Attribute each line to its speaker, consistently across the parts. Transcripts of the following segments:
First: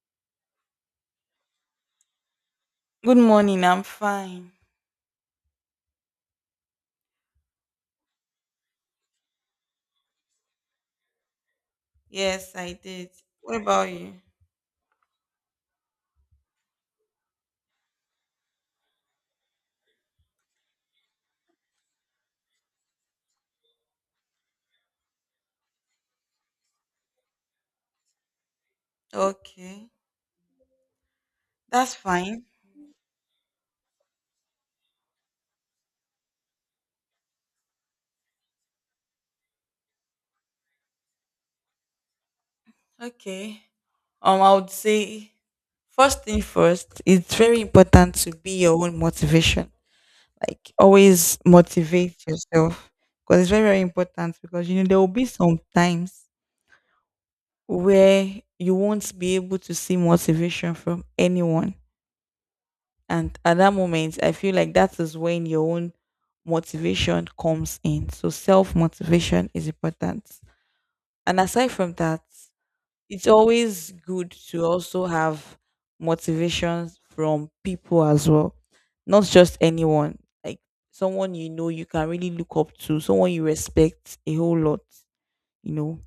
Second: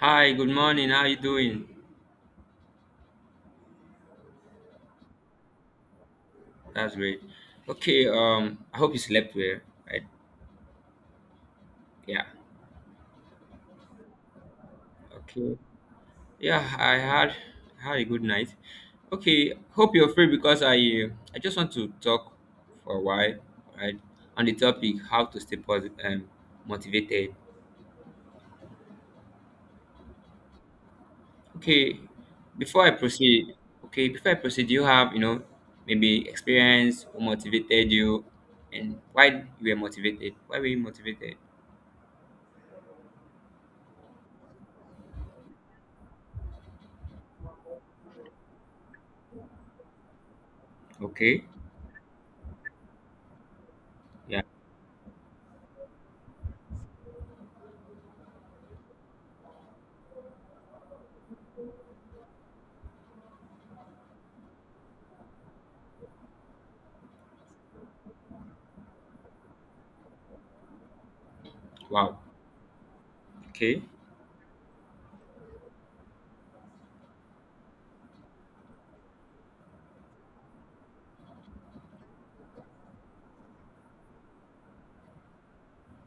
Speaker 1: Hi, good morning. How you doing?
Speaker 2: Good morning. I'm fine.
Speaker 1: That's great. Okay, I hope you slept well, right? Yeah.
Speaker 2: Yes, I did. What about you?
Speaker 1: Okay. Yeah, I had a good night. Okay, hope you're free because I just want to talk for a while, right? On the topic how to stay positive and motivated.
Speaker 2: Okay. That's
Speaker 1: Okay,
Speaker 2: fine.
Speaker 1: before I proceed, okay, before I proceed, do you have, maybe experience who motivated you and why you were motivated? Why were you motivated?
Speaker 2: Okay. I would say first thing first, it's very important to be your own motivation. Like always
Speaker 1: Okay.
Speaker 2: motivate yourself because it's very, very important
Speaker 1: Yeah.
Speaker 2: because there will be some times where you won't be able to see motivation from anyone. And at that moment, I feel like that is when your own motivation comes in. So self motivation is important. And aside from
Speaker 1: Wow.
Speaker 2: that, it's
Speaker 1: Okay.
Speaker 2: always good to also have motivations from people as well, not just anyone. Like someone you know you can really look up to, someone you respect a whole lot, you know.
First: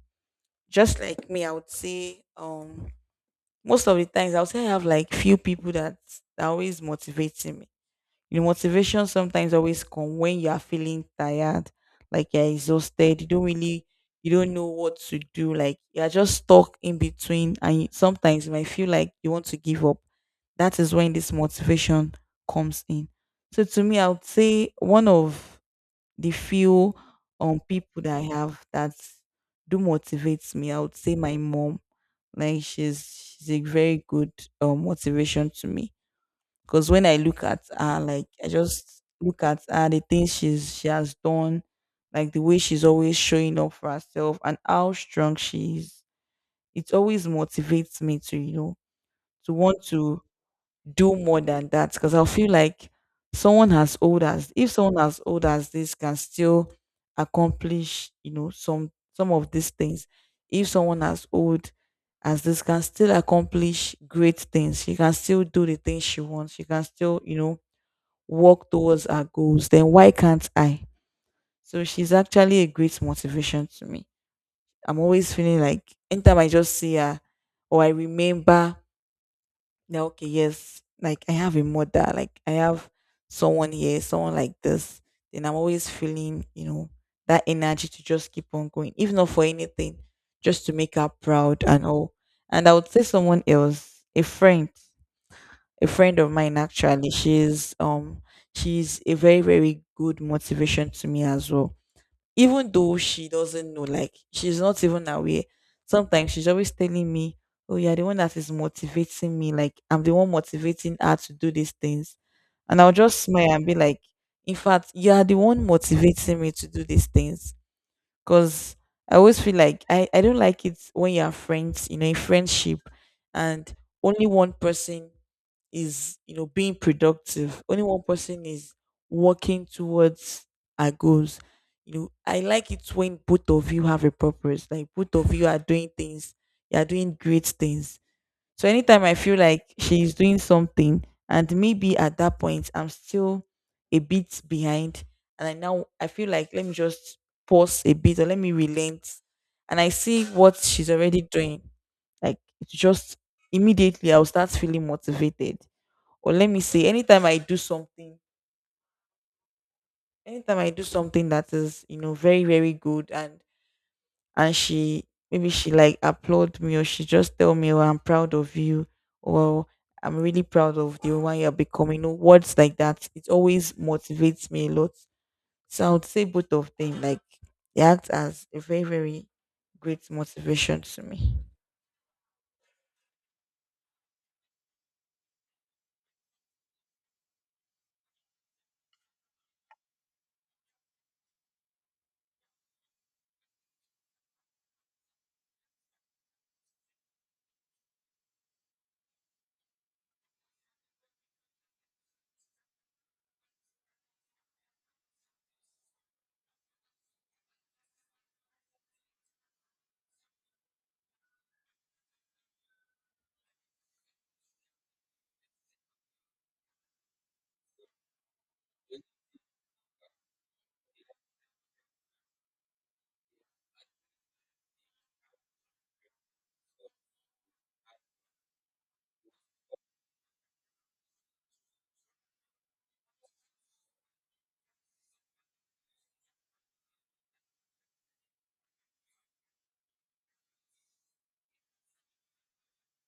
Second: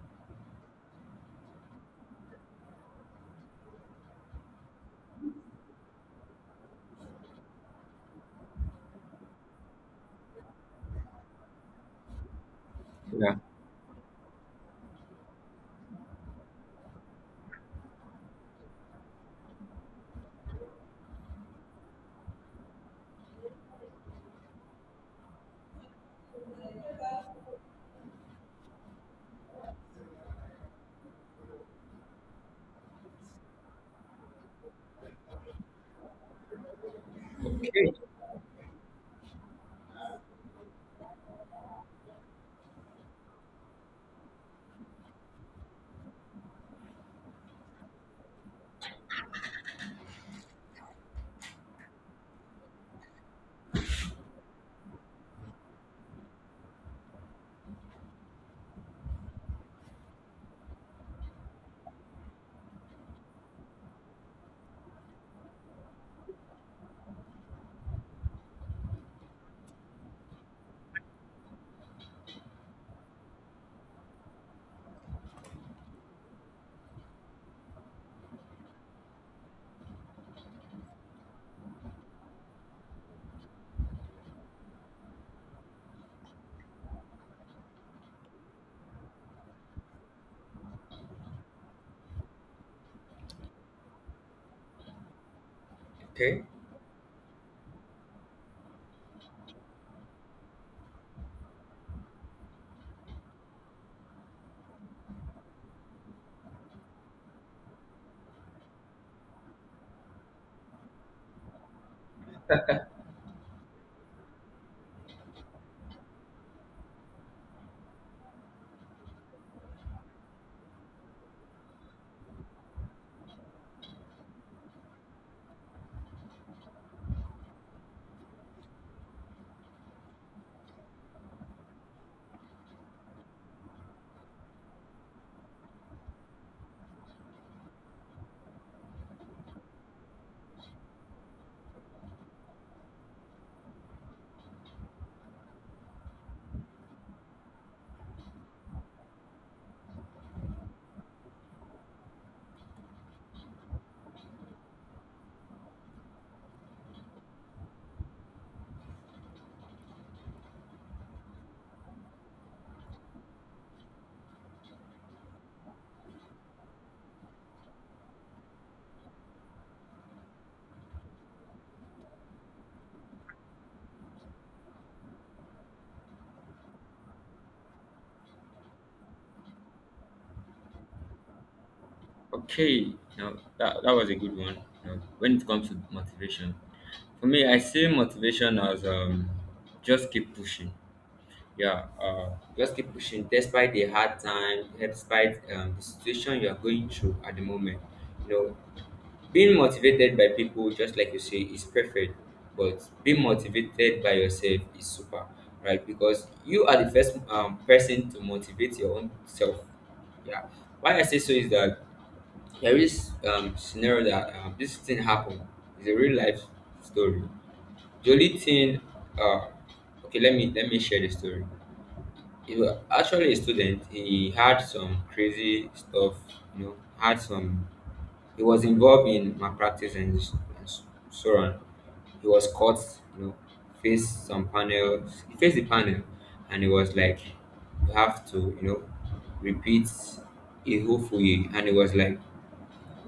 Speaker 2: Just like me, I would say most of the times I would say I have like few people that are always motivating me. Motivation sometimes always come when you are feeling tired, like you're exhausted.
Speaker 1: Yeah.
Speaker 2: You don't know what to do. Like you're just stuck in between, and sometimes you might feel like you want to give up. That is when this motivation comes in. So to me, I would say one of the few people that I have that do motivates me. I would say my mom. Like she's a very good motivation to me because when I look at
Speaker 1: Okay.
Speaker 2: her, like I just look at her, the things she has done, like the way she's always showing up for herself and how strong she is. It always motivates me to, you know, to want to do more than that. Because I feel like someone as old as if someone as old as this can still accomplish, you know, some of these things. If someone as old as this can still accomplish great things, she can still do the things she wants. She can still, you know, work towards our goals, then why can't I? So she's actually a great motivation to me. I'm always feeling like anytime I just see her or I remember that okay, yes, like I have a mother, like I have someone here, someone like this, then I'm always feeling, you know, that energy to just keep on going, if not for anything, just to make her proud and all. And I would say someone else, a friend of
Speaker 1: Okay.
Speaker 2: mine actually she's a very very good motivation to me as well, even though she doesn't know, like she's not even aware. Sometimes she's always telling me, oh, you're the one that is motivating me, like I'm the one motivating her to do these things, and I'll just smile and be like, in fact you are the one motivating me to do these things. Cause I always feel like I don't like it when you are friends, you know, in friendship, and only one person is, you know, being productive. Only one person is working towards our goals. You know, I like it when both of you have a purpose. Like both of you are doing things, you are doing great things, so anytime I feel like she's doing something and maybe at that point I'm still a bit behind, and I now I feel like let me just pause a bit or let me relent, and I see what she's already doing. Like it's just immediately I'll start feeling motivated. Or let me say anytime I do something, anytime I do something that is, you know, very, very good, and she maybe she like applaud me or she just tell me, "Oh, I'm proud of you," or "I'm really proud of the woman you're becoming." You know, words like that. It always motivates me a lot. So I would say both of them like they act as a very very great motivation to me.
Speaker 1: Okay. Now that was a good one. Now, when it comes to motivation, for me, I see motivation as just keep pushing. Yeah. Just keep pushing despite the hard time, despite the situation you are going through at the moment. You know, being motivated by people, just like you say, is preferred, but being motivated by yourself is super, right? Because you are the first person to motivate your own self. Yeah. Why I say so is that there is scenario that this thing happened. It's a real life story. The only thing, uh, okay, let me share the story. He was actually a student. He had some crazy stuff, you know, had some he was involved in malpractice and Soran. He was caught, you know, faced some panel, he faced the panel, and it was like, you have to, you know, repeat it hopefully. And it was like,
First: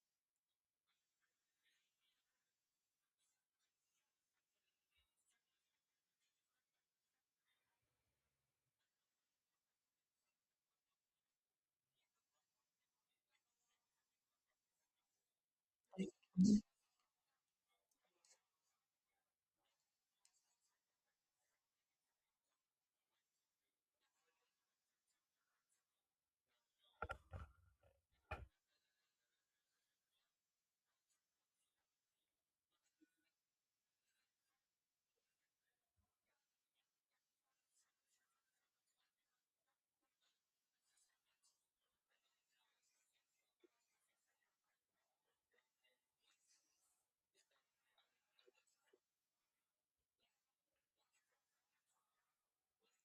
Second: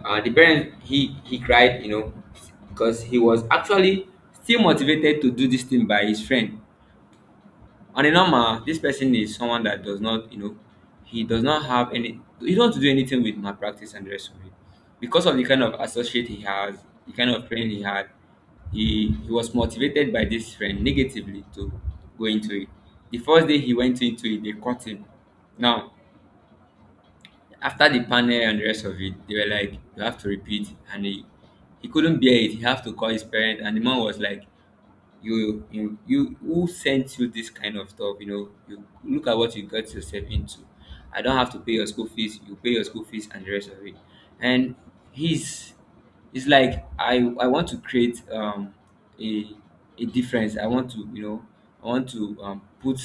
Speaker 1: the parents, he cried, you know, because he was actually still motivated to do this thing by his friend. On a normal, this person is someone that does not, you know, he does not have any, he don't want to do anything with malpractice and the rest of it. Because of the kind of associate he has, the kind of friend he had, he was motivated by this friend negatively to go into it. The first day he went into it, they caught him. Now, after the panel and the rest of it, they were like, you have to repeat. And he couldn't bear it. He had to call his parents. And the mom was like, you who sent you this kind of stuff, you know, you look at what you got yourself into. I don't have to pay your school fees. You pay your school fees and the rest of it. And he's it's like I want to create a a difference. I want to, you know, I want to put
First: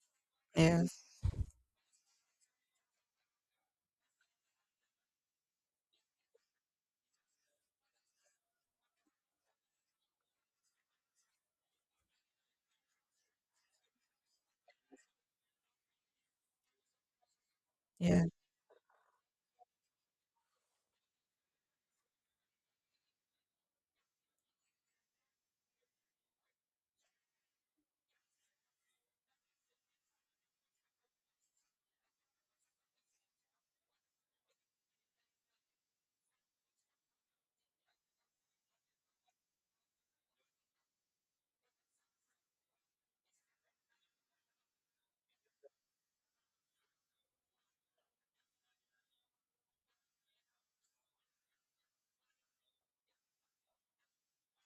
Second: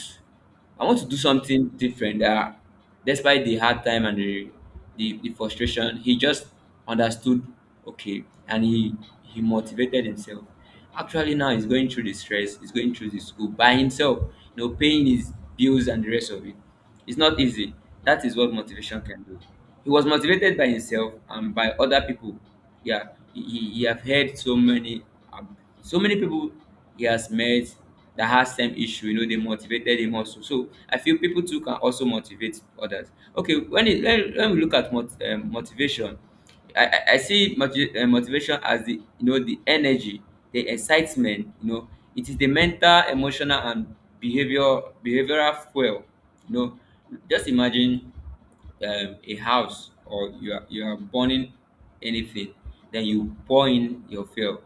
Speaker 1: I want
Speaker 2: Yes,
Speaker 1: to do something different that despite the hard time and the frustration he just understood okay and he motivated himself. Actually, now he's going through the stress, he's going through the school by himself, you know, paying his bills and the rest of it. It's not easy. That
Speaker 2: yes,
Speaker 1: is what motivation can do. He was motivated by himself and by other people. Yeah, he have heard so many, um, so many people he has met that has same issue. You know, they motivated him also. So I feel people too can also motivate others. Okay, when we look at motivation. I see motivation as the, you know, the energy, the excitement. You know, it is the mental, emotional, and behavioral fuel. You know, just imagine a house or you are burning anything, then you pour in your fuel.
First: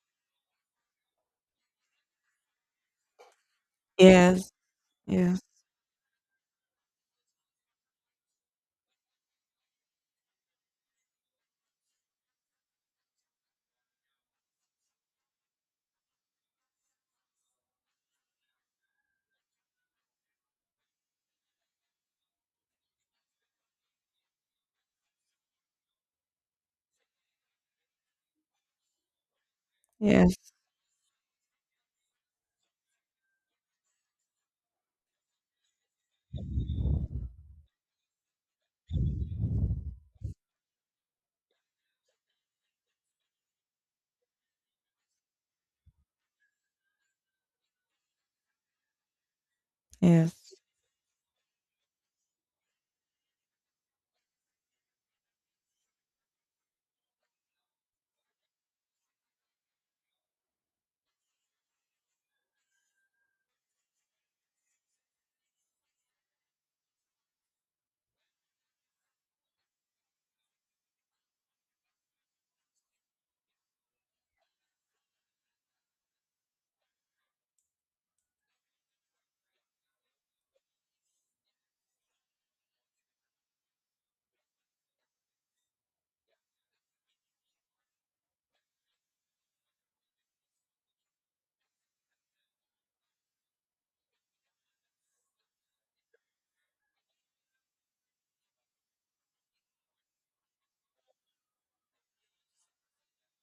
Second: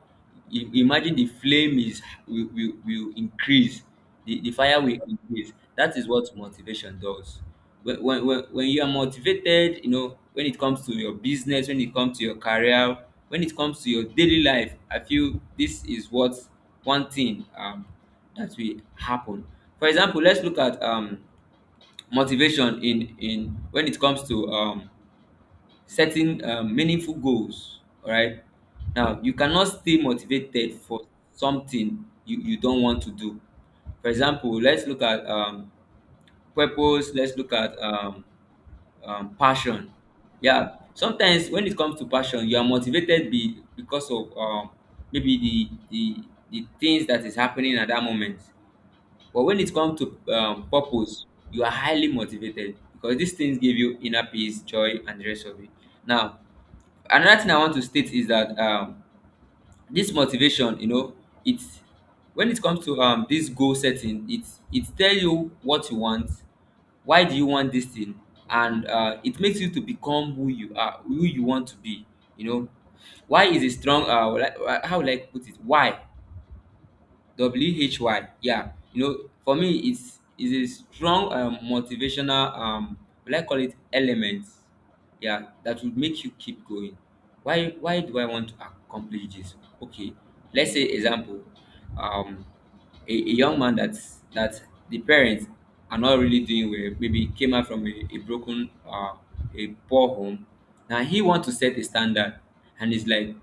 Speaker 1: Imagine the flame is will increase the
Speaker 2: yes,
Speaker 1: fire will
Speaker 2: yes,
Speaker 1: increase. That is what motivation does. When you are motivated, you know, when it comes to your business, when it comes to your career, when it comes to your daily life, I feel this is what one thing that will happen. For example, let's look at motivation in when it comes to setting meaningful goals, all right, now you cannot stay
Speaker 2: yes,
Speaker 1: motivated for something you, you don't want to do. For example, let's look at purpose, let's look at passion. Yeah, sometimes when it comes to passion, you are motivated because of maybe the things that is happening at that moment. But when it comes to
Speaker 2: yes,
Speaker 1: purpose, you are highly motivated because these things give you inner peace, joy and the rest of it. Now another thing I want to state is that this motivation, you know, it's when it comes to this goal setting, it tell you what you want, why do you want this thing, and it makes you to become who you are, who you want to be. You know, why is a strong how will I put it, why. why. Yeah, you know, for me, it's is a strong motivational, will I call it element? Yeah, that would make you keep going. Why? Why do I want to accomplish this? Okay, let's say example, um, a young man that's that the parents are not really doing well. Maybe came out from a broken, a poor home. Now he want to set a standard, and he's like,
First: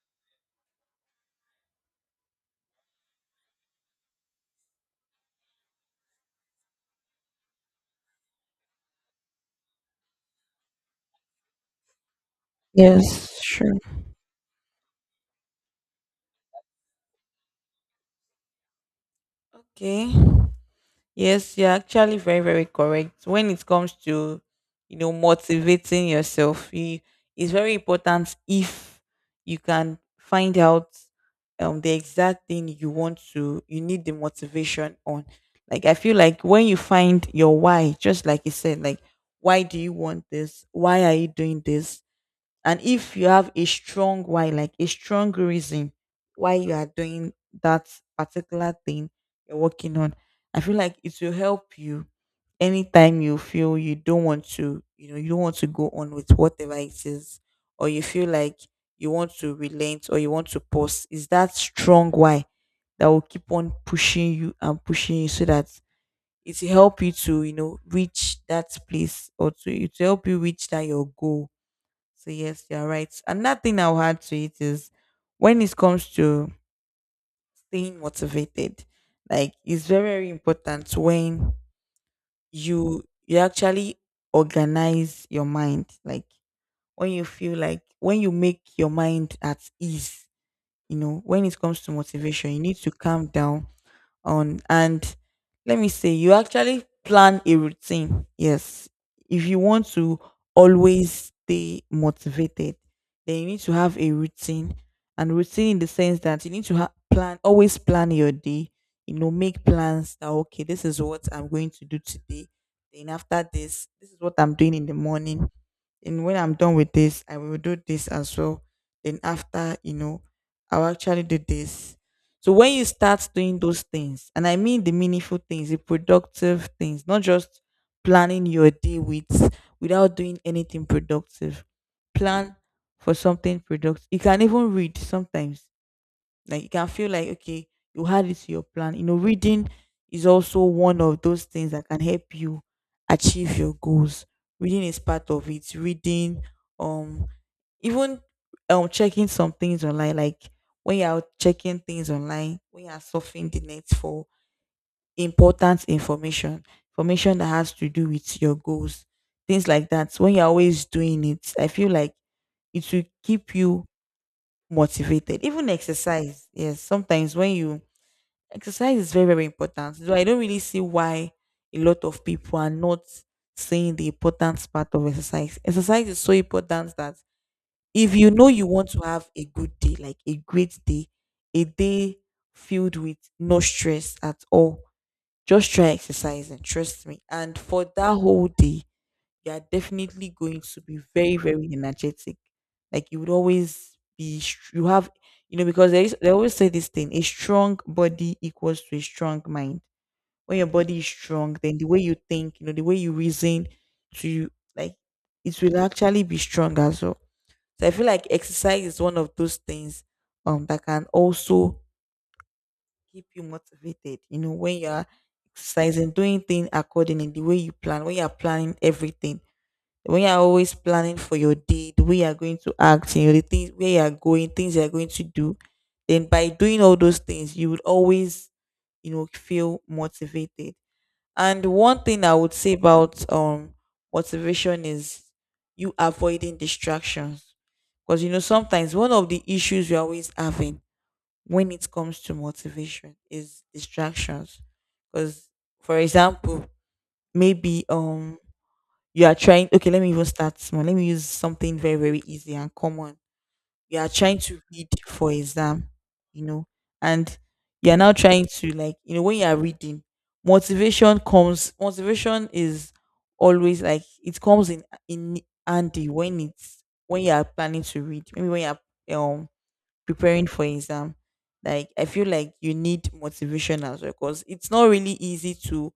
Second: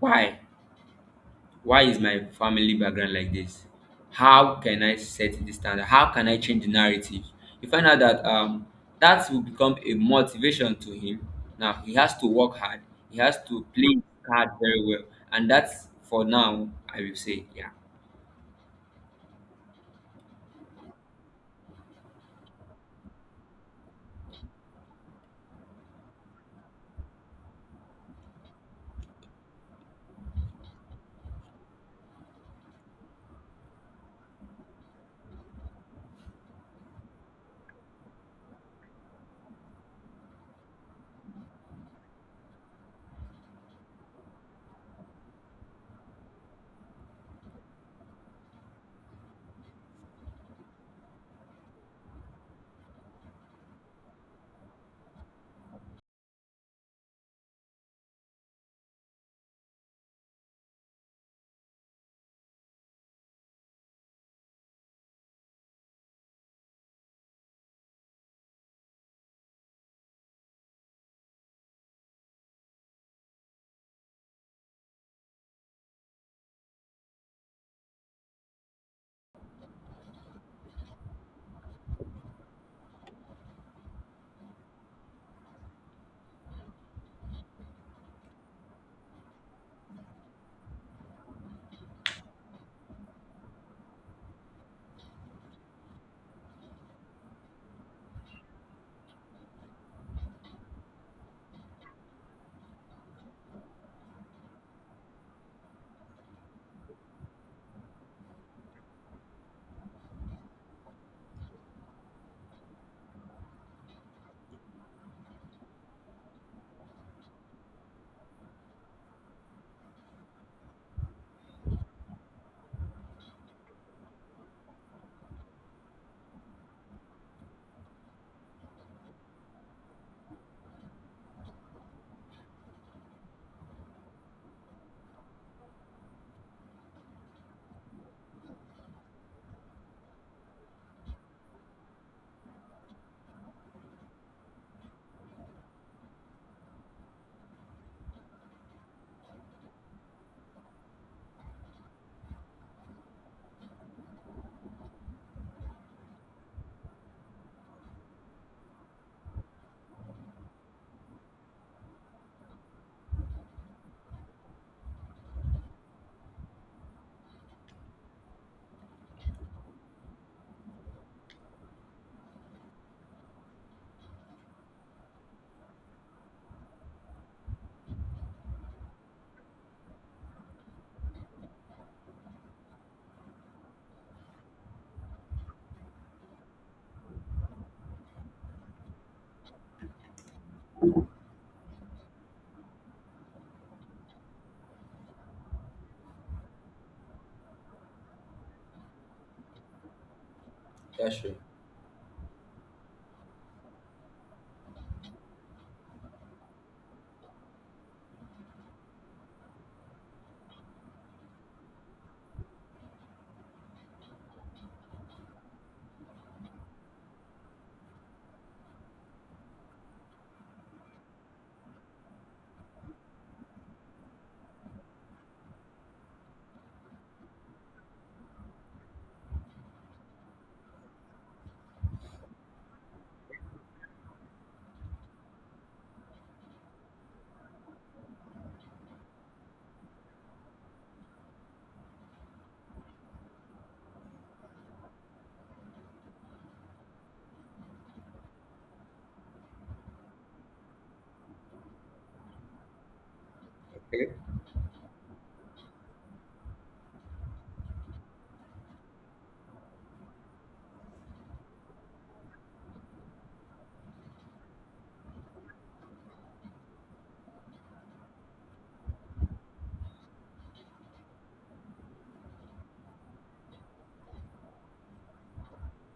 Speaker 1: why? Why is my family background like this? How can I set the standard? How can I change the narrative? You find out that that will become a motivation to him. Now he has to work hard. He has
Speaker 2: yes.
Speaker 1: to
Speaker 2: Sure.
Speaker 1: play his card very well. And that's for now, I will say. Yeah.
Speaker 2: Okay. Yes, you're actually very, very correct. When it comes to, motivating yourself, it's very important if you can find out the exact thing you need the motivation on. Like I feel like when you find your why, just like you said, like why do you want this? Why are you doing this? And if you have a strong why, like a strong reason why you are doing that particular thing you're working on, I feel like it will help you anytime you feel you don't want to, you know, you don't want to go on with whatever it is, or you feel like you want to relent or you want to pause. Is that strong why that will keep on pushing you and pushing you so that it will help you to, you know, reach that place, or to it will help you reach that your goal. So yes, you're right. Another thing I'll add to it is, when it comes to staying motivated, like it's very, very important when you actually organize your mind. Like when you feel like, when you make your mind at ease, you know, when it comes to motivation, you need to calm down on. And let me say, you actually plan a routine. Yes. If you want to always stay motivated, then you need to have a routine. And routine in the sense that you need to plan, always plan your day. You know, make plans that, okay, this is what I'm going to do today. Then after this, this is what I'm doing in the morning. And when I'm done with this, I will do this as well. Then after, you know, I'll actually do this. So when you start doing those things, and I mean the meaningful things, the productive things, not just planning your day without doing anything productive. Plan for something productive. You can even read sometimes. Like you can feel like, okay, you had it to your plan. You know, reading is also one of those things that can help you achieve your goals. Reading is part of it. Reading, um, even checking some things online, like when you're checking things online, when you're surfing the net for important information, information that has to do with your goals, things like that. When you're always doing it, I feel like it will keep you motivated. Even exercise, yes, sometimes when you exercise, is very, very important. So I don't really see why a lot of people are not seeing the importance part of exercise. Exercise is so important that if you know you want to have a good day, like a great day, a day filled with no stress at all, just try exercising, trust me. And for that whole day, you are definitely going to be very, very energetic. Like you would always be, you have, you know, because they always say this thing, a strong body equals to a strong mind. When your body is
Speaker 1: That's true.
Speaker 2: strong, then the way you think, the way you reason to, like, it will actually be strong as well. So I feel like exercise is one of those things that can also keep you motivated. You know, when you're exercising, doing things accordingly, the way you plan, when you're planning everything, when you're always planning for your day, the way you're going to act, you know, the things where you're going, things you're going to do, then by doing all those things, you would always, you know, feel motivated. And one thing I would say about motivation is you avoiding distractions. Because you know, sometimes one of the issues we're always having when it comes to motivation is distractions. Because for example, maybe you are trying, okay, let me even start small. Let me use something very, very easy and common. You are
Speaker 1: Okay.
Speaker 2: trying to read for exam, you know, and you are now trying to like, when you are reading, motivation comes. Motivation is always like, it comes in handy when you are planning to read, maybe when you are preparing for exam. Like I feel like you need motivation as well because it's not really easy to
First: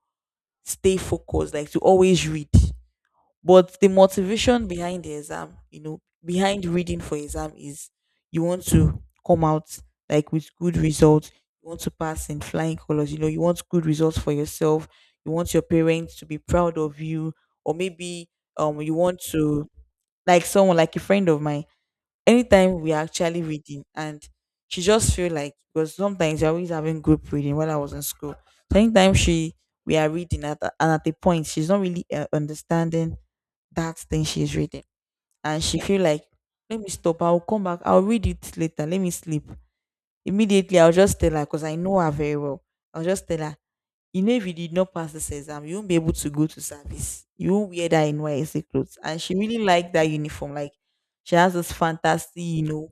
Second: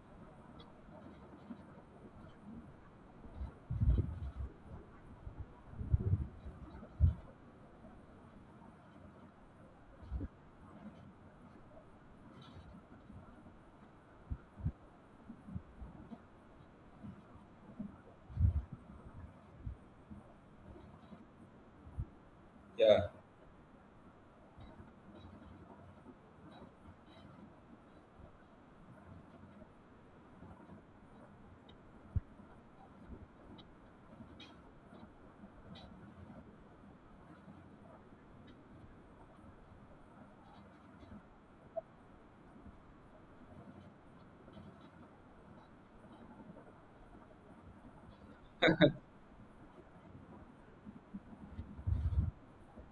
Speaker 2: stay focused, like to always read. But the motivation behind the exam, you know, behind reading for exam is, you want to come out like with good results. You want to pass in flying colors. You know, you want good results for yourself. You want your parents to be proud of you, or maybe you want to, like someone like a friend of mine. Anytime we are actually reading, and she just feel like, because sometimes we are always having group reading while I was in school. So anytime she we are reading and at the point she's not really understanding that thing she's reading, and she feel like, let me stop, I'll come back, I'll read it later, let me sleep. Immediately I'll just tell her, because I know her very well, I'll just tell her, you know, if you did not pass this exam, you won't be able to go to service, you won't wear that NYC clothes. And she really liked that uniform, like she has this fantasy, you know,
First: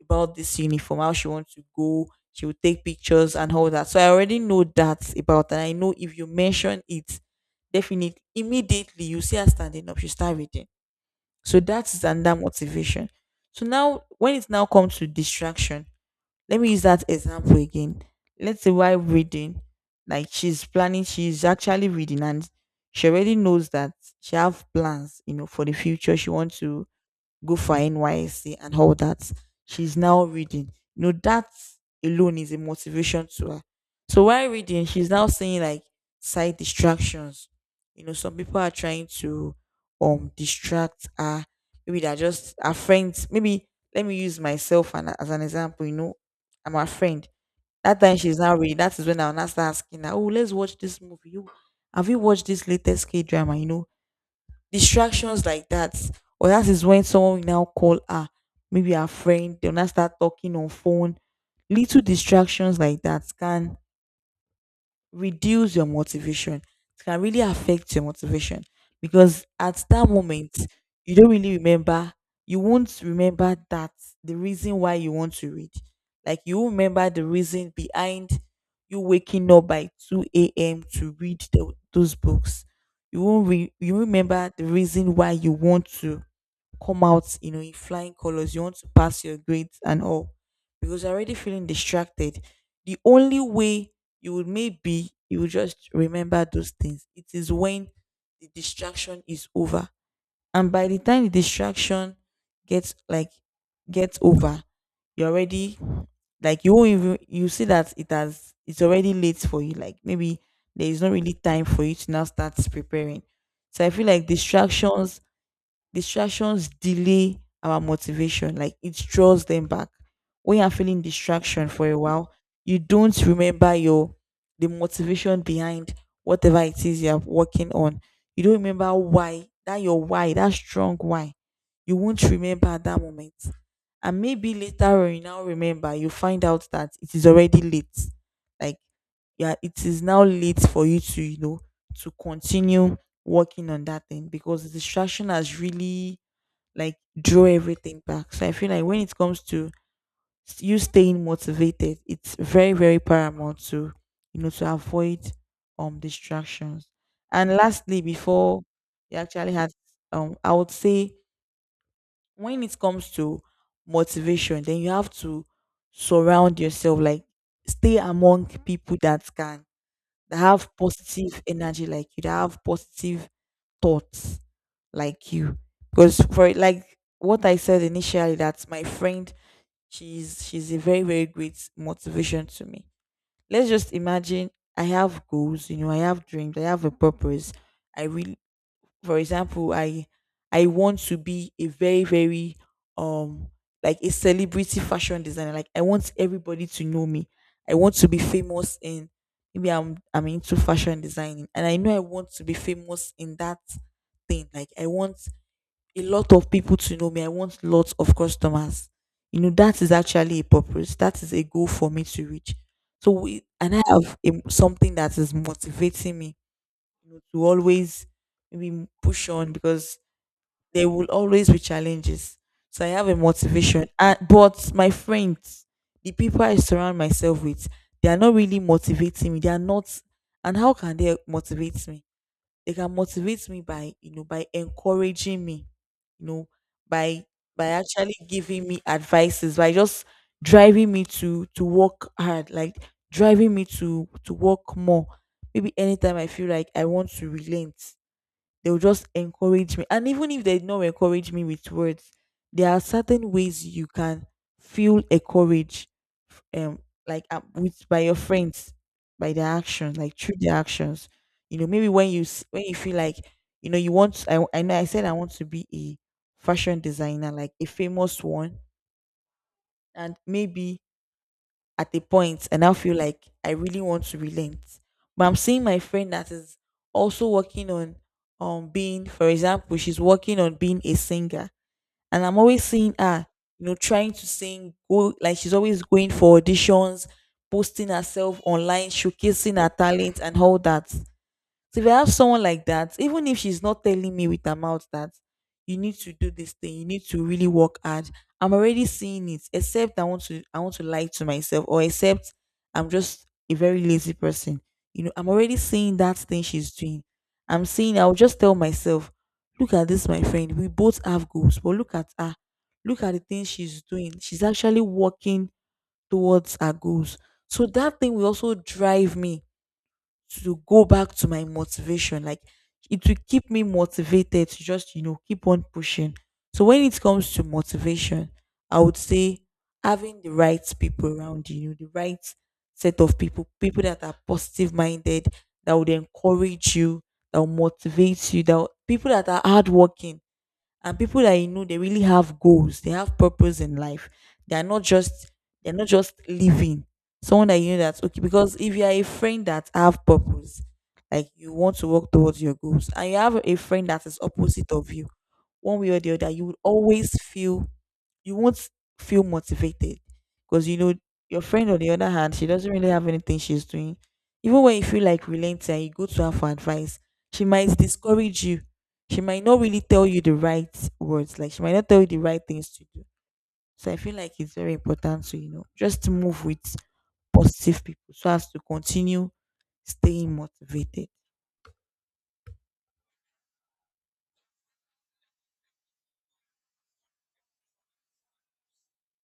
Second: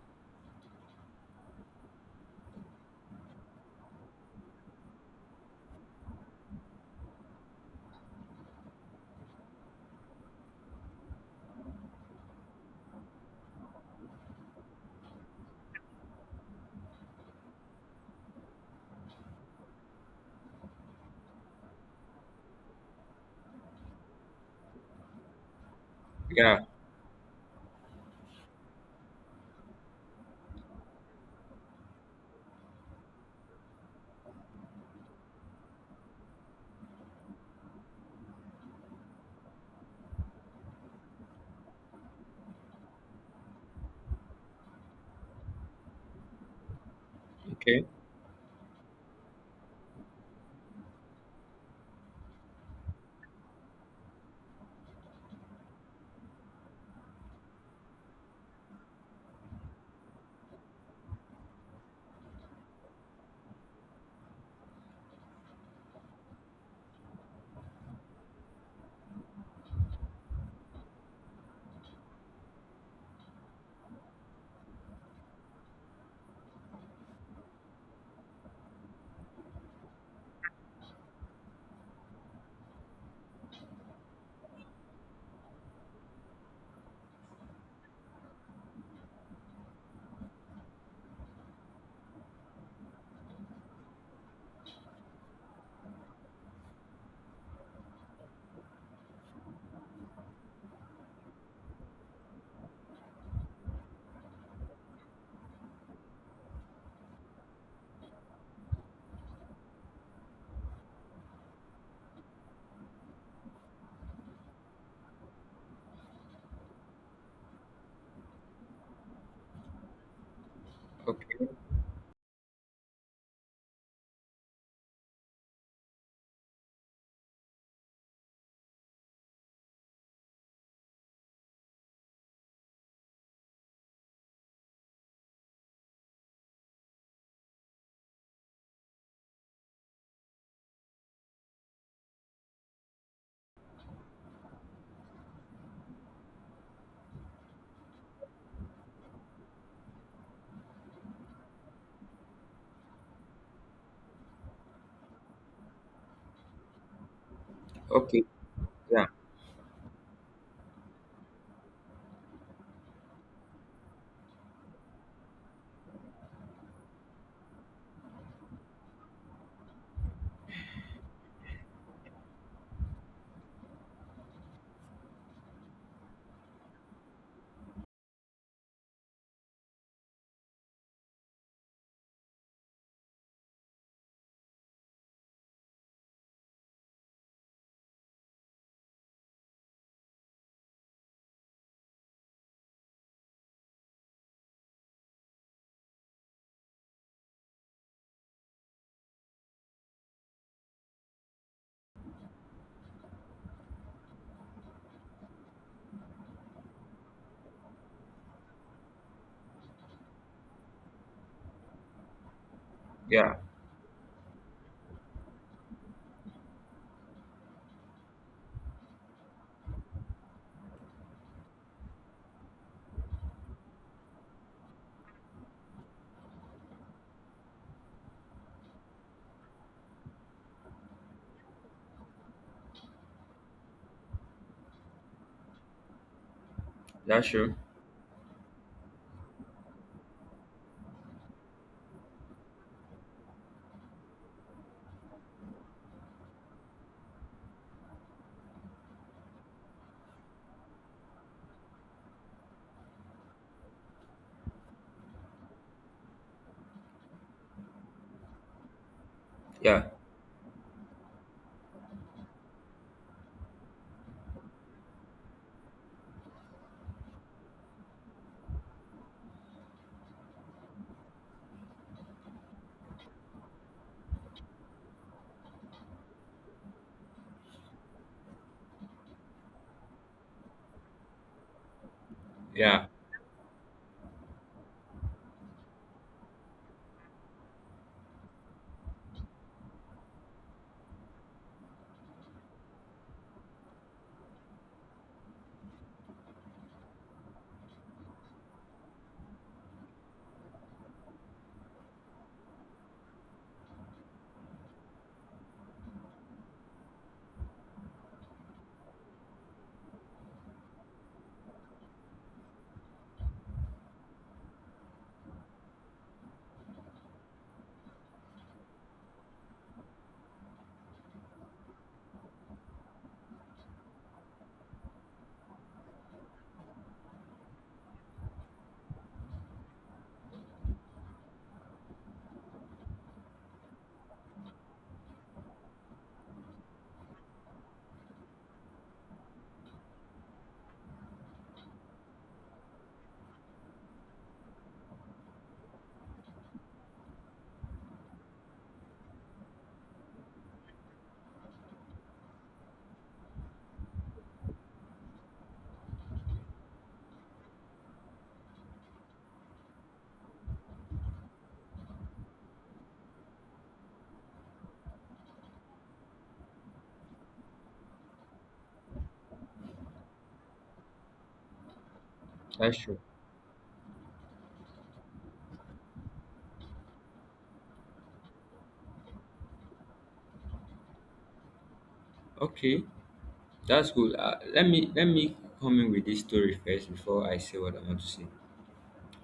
Speaker 2: about this uniform, how she wants to go, she will take pictures and all that. So I already know that about her, and I know if you mention it, definitely immediately you see her standing up, she start reading. So that's another motivation. So now, when it now comes to distraction, let me use that example again. Let's say while reading, like she's planning, she's actually reading, and she already knows that she have plans, you know, for the future. She
Speaker 1: Yeah.
Speaker 2: wants to go for her NYSC and all that. She's now reading. You know, that alone is a motivation to her. So while reading, she's now saying like side distractions. You know, some people are trying to distract her. Maybe they're just her friends. Maybe let me use myself as an example. You know, I'm her friend.
Speaker 1: Okay.
Speaker 2: That time she's now reading. That is when I'll now start asking her, "Oh, let's watch this movie. You Have you watched this latest K drama?" You know, distractions like that. Or that is when someone will now call her, maybe her friend, they'll now start talking on phone. Little distractions like that can reduce your motivation. It can really affect your motivation, because at that moment you don't really remember. You won't remember that the reason why you want to read. Like you won't remember the reason behind you waking up by two a.m. to read those books. You won't remember the reason why you want to come out, you know, in flying colors. You want to pass your grades and all, because you're already feeling distracted. The only way you would, maybe you will just remember those things, it is when the distraction is over, and by the time the distraction gets like gets over, you're already like, you won't even you see that it's already late for you. Like maybe there is not really time for you to now start preparing. So I feel like distractions delay our motivation, like it draws them back. When you're feeling
Speaker 1: Okay.
Speaker 2: distraction for a while, you don't remember your, the motivation behind whatever it is you're working on. You don't remember why, that your why, that strong why. You won't remember at that moment. And maybe later on you now remember, you find out that it is already late. Like yeah, it is now late for you to, you know, to continue working on that thing, because the distraction has really like draw everything back. So I feel like when it comes to you staying motivated, it's very very paramount to, you know, to avoid distractions. And lastly,
Speaker 1: Okay.
Speaker 2: before
Speaker 1: Yeah.
Speaker 2: you actually had, I would say when it comes to motivation, then you have to surround yourself, like stay among people that can, that have positive energy like you, that have positive thoughts like you. Because for like what I said initially, that my friend, she's a very very great motivation to me. Let's just imagine I have goals, you know, I have dreams, I have a purpose. I really, for example, I want to be a very very um like a celebrity fashion designer, like I want everybody to know me, I want to be famous in, maybe I'm into fashion designing, and I know I want to be famous in that thing, like I want a lot of people to know me, I want lots of customers. You know, that is actually a purpose, that is a goal for me to reach. So
Speaker 1: Yeah.
Speaker 2: and I have a, something that is motivating me to always maybe push on, because there will always be challenges. So I have a motivation. But my friends, the people I surround myself with, they are not really motivating me. They are not. And how can they motivate me? They can motivate me by, you know, by encouraging me, you know, by
Speaker 1: That's true.
Speaker 2: by actually giving me advices, by just driving me to work hard, like driving me to work more, maybe anytime I feel like I want to relent, they'll just encourage me. And even if they don't encourage me with words, there are certain ways you can feel encouraged, um like with by your friends, by their
Speaker 1: Yeah.
Speaker 2: actions, like through their actions. You know, maybe when when you feel like, you know, you want, I know I said I want to be a fashion designer, like a famous one. And maybe at a point, and I now feel like I really want to relent, but I'm seeing my friend that is also working on, being, for example, she's working on being a singer. And I'm always
Speaker 1: Yeah.
Speaker 2: seeing her, you know, trying to sing, go, like she's always going for auditions, posting herself online, showcasing her talent and all that. So if I have someone like that, even if she's not telling me with her mouth that you need to do this thing, you need to really work hard, I'm already seeing it. Except I want to lie to myself, or except I'm just a very lazy person. You know, I'm already seeing that thing she's doing. I'll just tell myself, look at this, my friend. We both have goals, but look at her. Look at the things she's doing. She's actually working towards her goals. So that thing will also drive me to go back to my motivation. Like it will keep me motivated to just, you know, keep on pushing. So when it comes to motivation, I would say having the right people around you, you know, the right set of people, people that are positive minded, that would encourage you, that will motivate you, people that are hardworking, and people that, you know, they really have goals, they have purpose in life, they're not just, living. Someone that, you know, that's okay, because if you are a friend that have purpose, like you want to work towards your goals, and you have a friend that is opposite of you, one way or the other you will always feel, you won't feel motivated, because you know your friend on the other hand, she doesn't really have anything she's doing. Even when you feel like relenting and you go to her for advice, she might discourage you, she might not really tell you the right words, like she might not tell you the right things
Speaker 1: That's
Speaker 2: to
Speaker 1: true.
Speaker 2: do. So I feel like it's very important to, you know, just to move with positive people, so as to continue staying motivated.
Speaker 1: Okay. That's good. Let me come in with this story first before I say what I want to say.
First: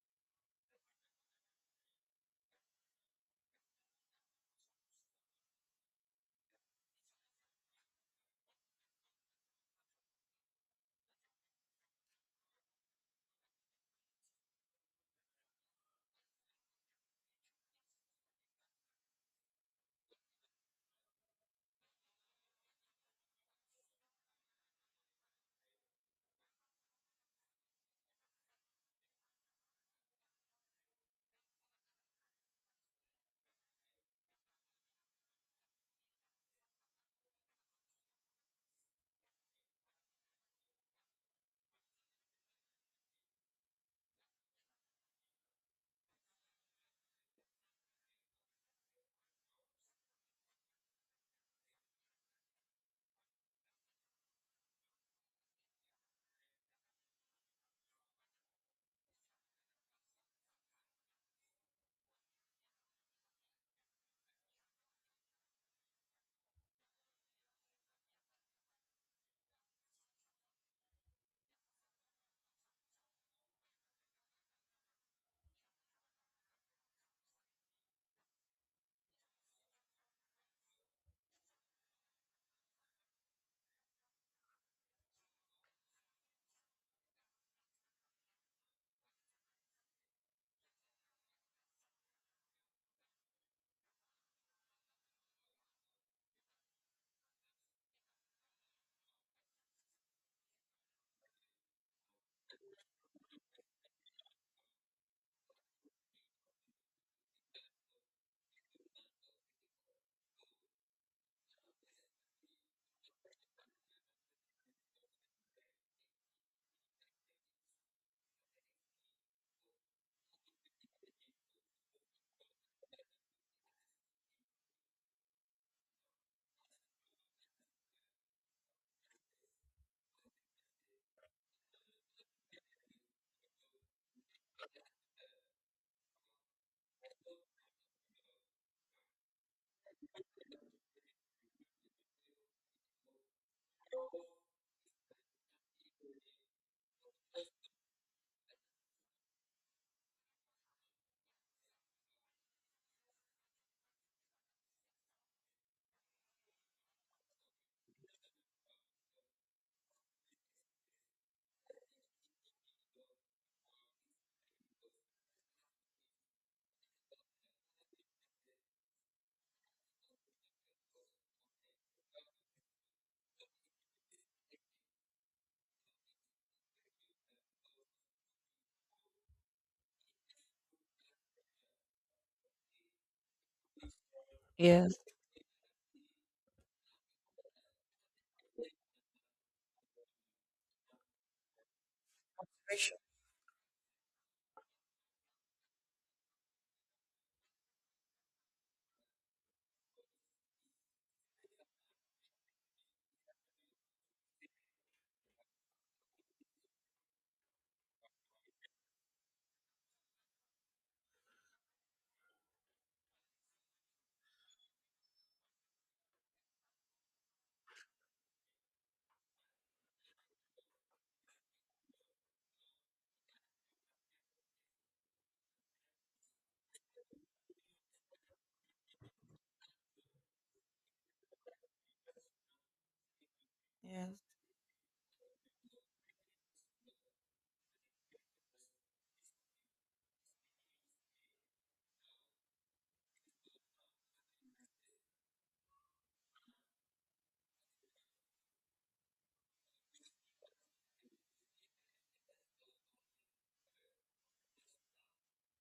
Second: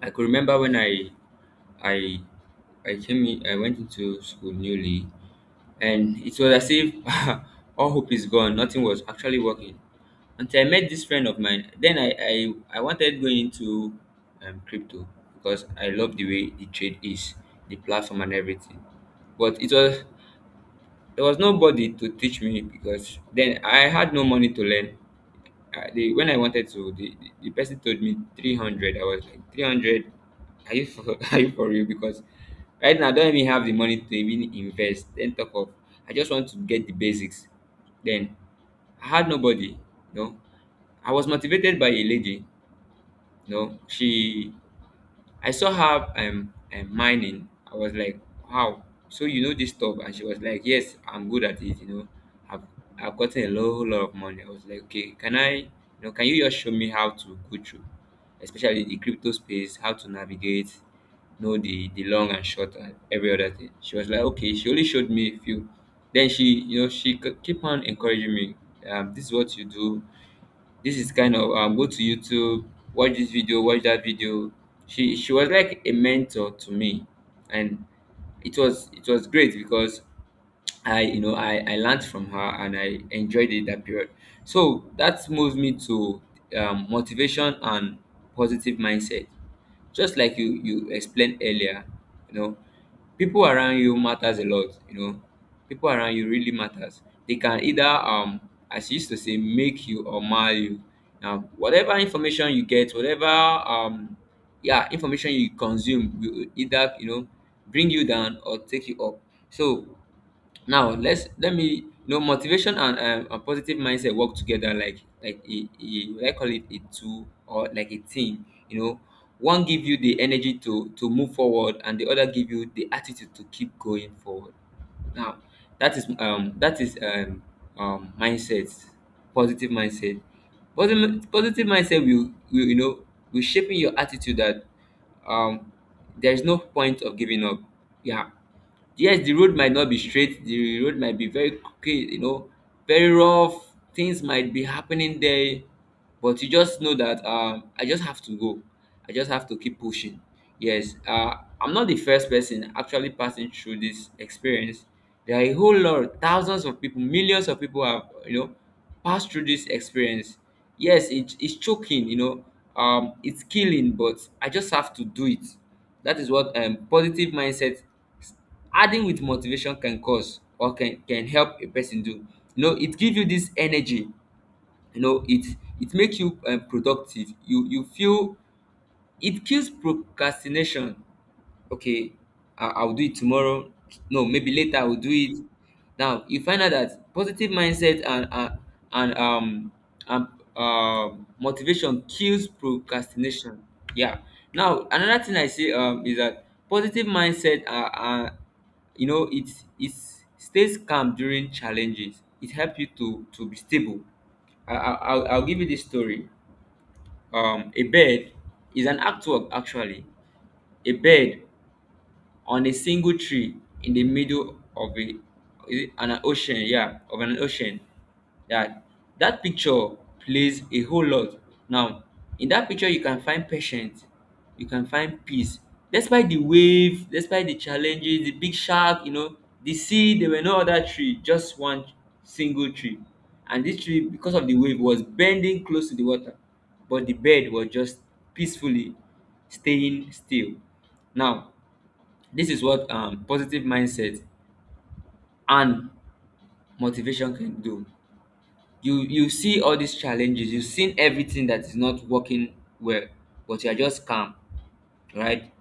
Speaker 1: I could remember when I I came in, I went into school newly, and it was as if all hope is gone. Nothing was actually working until I met this friend of mine. Then I wanted going into crypto because I love the way the trade is, the platform and everything. But it was there was nobody to teach me because then I had no money to learn the when I wanted to, the person told me 300. I was like, 300? Are you for, are you for real? Because right now, I don't even have the money to even invest. Then talk of, I just want to get the basics. Then I had nobody. No. I was motivated by a lady. No, she I saw her mining. I was like, wow. So you know this stuff? And she was like, yes, I'm good at it. You know, I've I've gotten a whole lot of money. I was like, okay, can I? You know, can you just show me how to go through, especially the crypto space, how to navigate, know the long and short and every other thing. She was like, okay. She only showed me a few. Then she, you know, keep on encouraging me. This is what you do, this is kind of go to YouTube, watch this video, watch that video. She was like a mentor to me, and it was great because I, you know, I learned from her and I enjoyed it that period. So that moves me to motivation and positive mindset. Just like you explained earlier, you know, people around you matters a lot, you know, people around you really matters. They can either as you used to say make you or mar you. Now whatever information you get, whatever yeah information you consume will either, you know, bring you down or take you up. So now let's let me, you know, motivation and positive mindset work together like a I call it a two or like a team, you know. One give you the energy to move forward and the other give you the attitude to keep going forward. Now that is mindset, positive mindset, positive mindset will, you know, will shaping your attitude that um there is no point of giving up. Yeah. Yes, the road might not be straight, the road might be very crooked, you know, very rough, things might be happening there, but you just know that I just have to go. I just have to keep pushing. Yes, I'm not the first person actually passing through this experience. There are a whole lot, thousands of people, millions of people have, you know, passed through this experience. Yes, it's choking, you know, it's killing, but I just have to do it. That is what positive mindset adding with motivation can cause or can help a person do. You know, it gives you this energy. You know, it it makes you productive. You feel it kills procrastination. Okay, I'll do it tomorrow. No, maybe later I'll
Speaker 2: Yes.
Speaker 1: do it. Now you find out that positive mindset and um and motivation kills
Speaker 2: Motivation.
Speaker 1: procrastination. Yeah. Now another thing I see is that positive mindset are, you know, it stays calm during challenges. It helps you to be stable. I'll give you this story. A bird is an artwork actually. A bird on a single tree in the middle of a, is it an ocean? Yeah, of an ocean, yeah, that picture plays a whole lot. Now in that picture you can find patience, you can find peace despite the wave, despite the challenges, the big shark, you know, the sea, there were no other tree, just one single tree. And this tree,
Speaker 2: Yes.
Speaker 1: because of the wave, was bending close to the water, but the bird was just peacefully staying still. Now this is what positive mindset and motivation can do. You see all these challenges, you've seen everything that is not working well, but you are just calm, right?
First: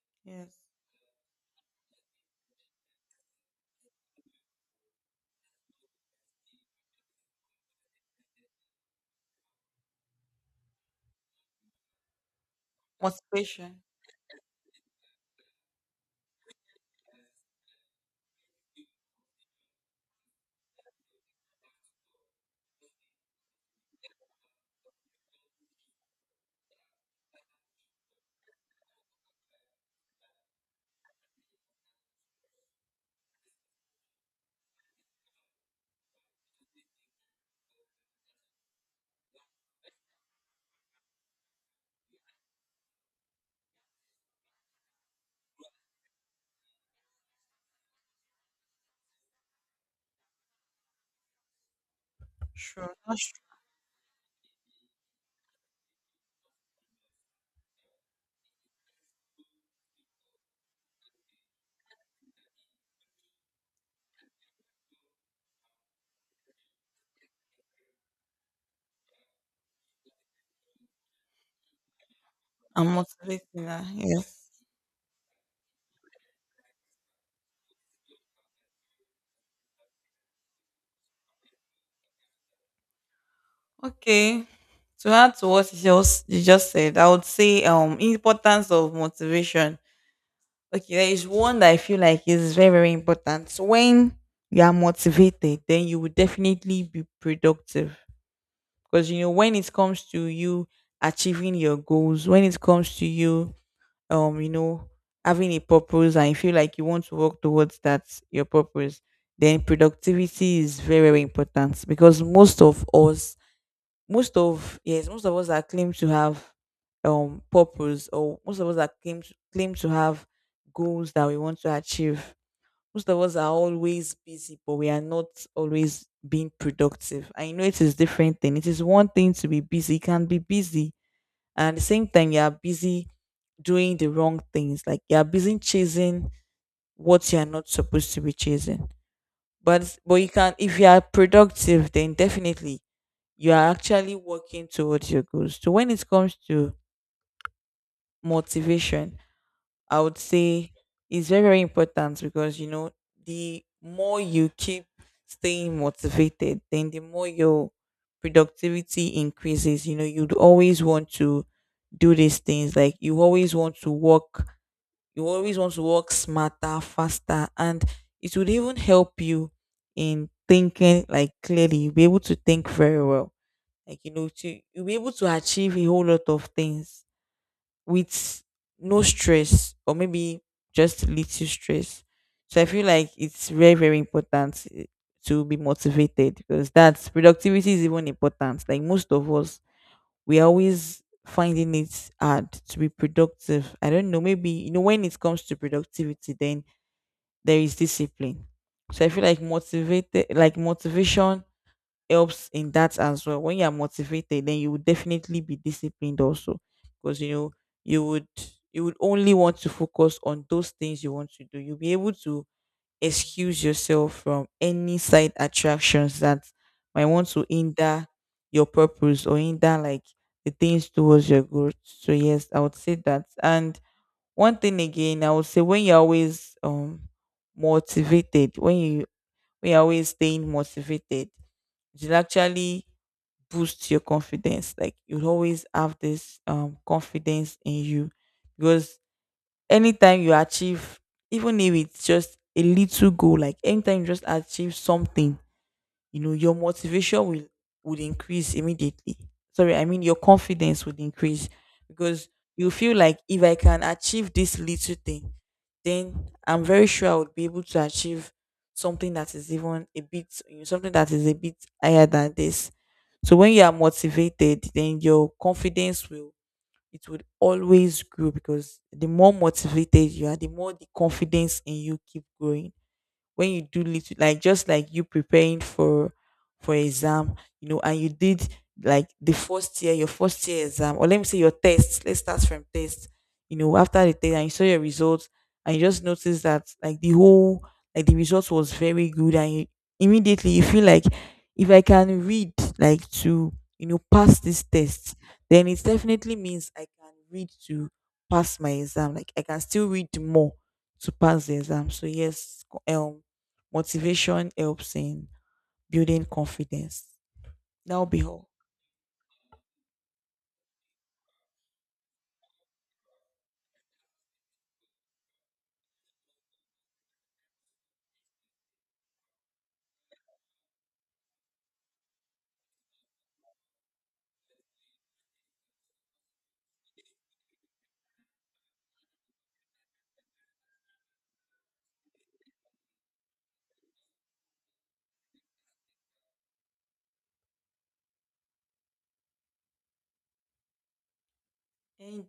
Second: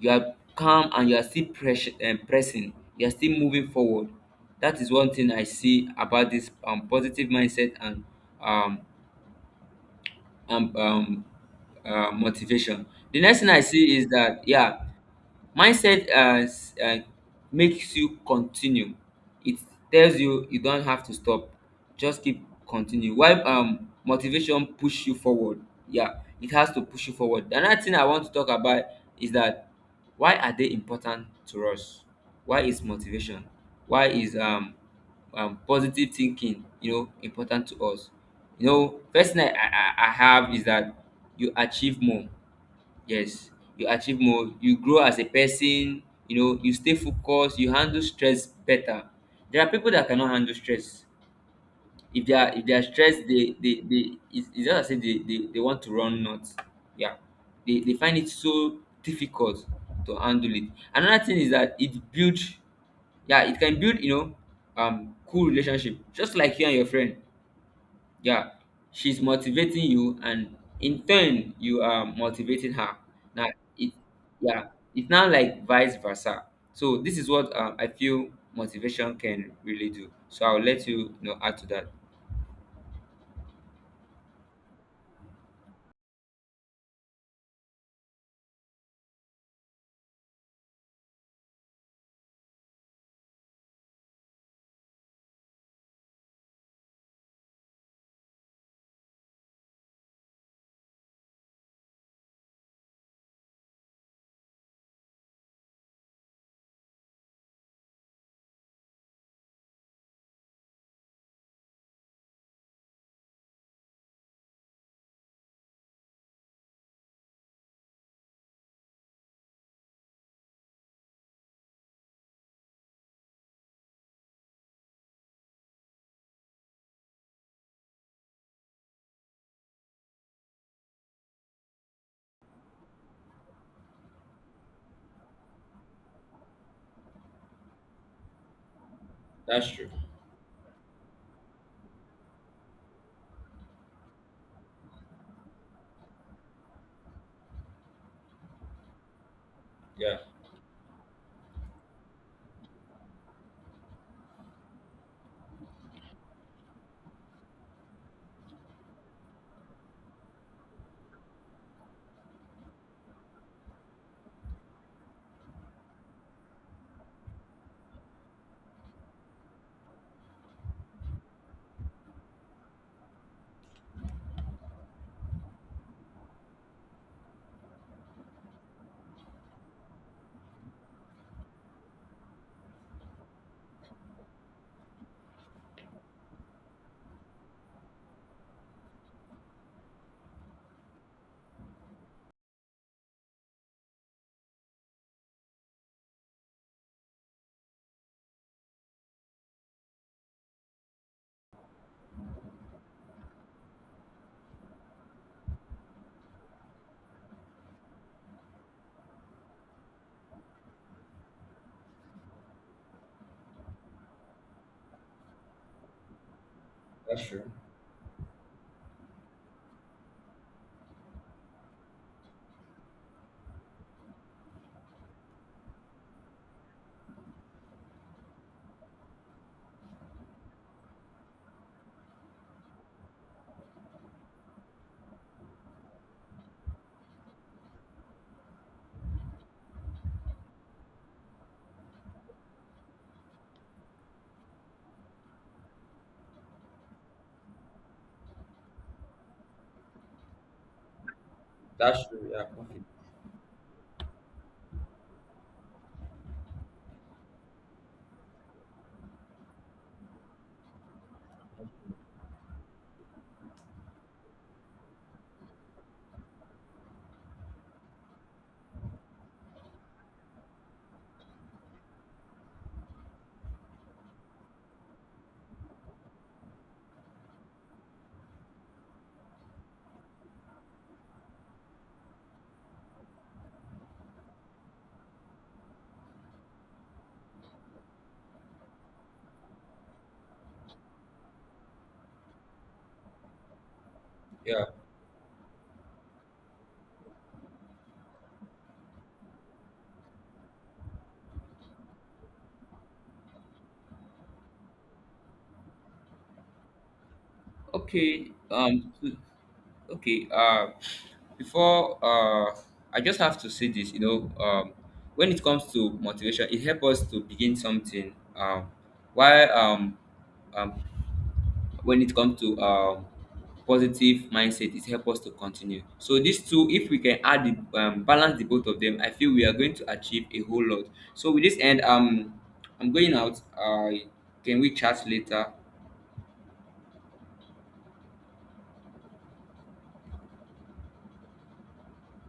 Speaker 1: You are
Speaker 2: Yes,
Speaker 1: calm and you are still pressing. You are still moving forward. That is one thing I see about this positive mindset and um, um, um, motivation. The next thing I
Speaker 2: motivation.
Speaker 1: see is that, yeah, mindset makes you continue. It tells you you don't have to stop, just keep continue, while motivation push you forward. Yeah, it has to push you forward. Another thing I want to talk about is that why are they important to us? Why is motivation, why is positive thinking, you know, important to us? You know, first thing I have is that you achieve more. Yes, you achieve more, you grow as a person, you know, you stay focused, you handle stress better. There are people that cannot handle stress. If they are
Speaker 2: Sure,
Speaker 1: stressed,
Speaker 2: that's
Speaker 1: they it's just as if they want to run nuts. Yeah. They find it so difficult to handle it. Another thing is that it builds, yeah, it can build, you know, cool relationship. Just like you and your friend, yeah, she's motivating you and in turn you are motivating
Speaker 2: true. I'm
Speaker 1: her. Now
Speaker 2: motivating her.
Speaker 1: it,
Speaker 2: Yes.
Speaker 1: yeah, it's now like vice versa. So this is what I feel motivation can really do, so I'll let you, you know, add to that.
Speaker 2: Okay. To add to what you just said, I would say, importance of motivation. Okay, there is one that I feel like is very, very important. So when you are motivated, then you will definitely be productive. Because you know, when it comes to you achieving your goals, when it comes to you, you know, having a purpose, and you feel like you want to work towards that your purpose, then productivity is very, very important. Because most of, yes, most of us that claim to have purpose, or most of us that claim to have goals that we want to achieve, most of us are always busy, but we are not always being productive. I know it is different thing. It is one thing to be busy, you can be busy, and at the same time you are busy doing the wrong things, like you are busy chasing what you are not supposed to be chasing.
Speaker 1: That's true.
Speaker 2: But you can, if you are productive, then definitely you are actually working towards your goals. So when it comes to motivation, I would say it's very, very important, because you know the more you keep staying motivated, then the more your productivity increases. You know, you'd always want to do these things. Like you always want to work, you always want to work smarter, faster, and it would even help you in thinking like clearly. You'll be able to think very well, like, you know, to, you'll be able to achieve a whole lot of things with no stress, or maybe just little stress. So I feel like it's very very important, to be motivated, because that's productivity is even important. Like most of us, we are always finding it hard to be productive. I don't know, maybe, you know, when it comes to productivity, then there is discipline. So I feel like motivated like motivation helps in that as well. When you are motivated, then you will definitely be disciplined also, because you know you would you would only want to focus on those things you want to do. You'll be able to excuse yourself from any side attractions that might
Speaker 1: That's
Speaker 2: want
Speaker 1: true.
Speaker 2: to hinder your purpose, or hinder like the things towards your growth. So yes, I would say that. And one thing again, I would say when you're always motivated, when you, when you're always staying motivated, it will actually boost your confidence. Like you'll always have this confidence in you, because anytime you achieve, even if it's just a little goal, like anytime you just achieve something, you know your motivation will, would increase immediately. Sorry, I mean your confidence would increase.
Speaker 1: That's true,
Speaker 2: Because
Speaker 1: yeah.
Speaker 2: you
Speaker 1: Okay.
Speaker 2: feel like if I can achieve this little thing, then I'm very sure I would be able to achieve something that is even a bit, you know, something that is a bit higher than this. So when you are motivated, then your confidence will, it would always grow, because the more motivated you are, the more the confidence in you keep growing. When you do little, like just like you preparing for, exam, you know, and you did, like the first year, your first year exam, or let me say your test, let's start from test. You know, after the test, and you saw your results, and you just noticed that, like the whole, like the result was very good, and you, immediately you feel like, if I can read like to, you know, pass this
Speaker 1: Yeah,
Speaker 2: test, then it definitely means I can read to pass my exam, like I can still read more to pass the exam. So yes, motivation helps in building confidence. That'll be
Speaker 1: okay.
Speaker 2: all.
Speaker 1: So, okay. Before I just have to say this. You know, when it comes to motivation, it helps us to begin something. While um, when it comes to positive mindset, it helps us to continue. So these two, if we can add the balance the both of them, I feel we are going to achieve a whole lot. So with this end, I'm going out. Can we chat later?
Speaker 2: Thank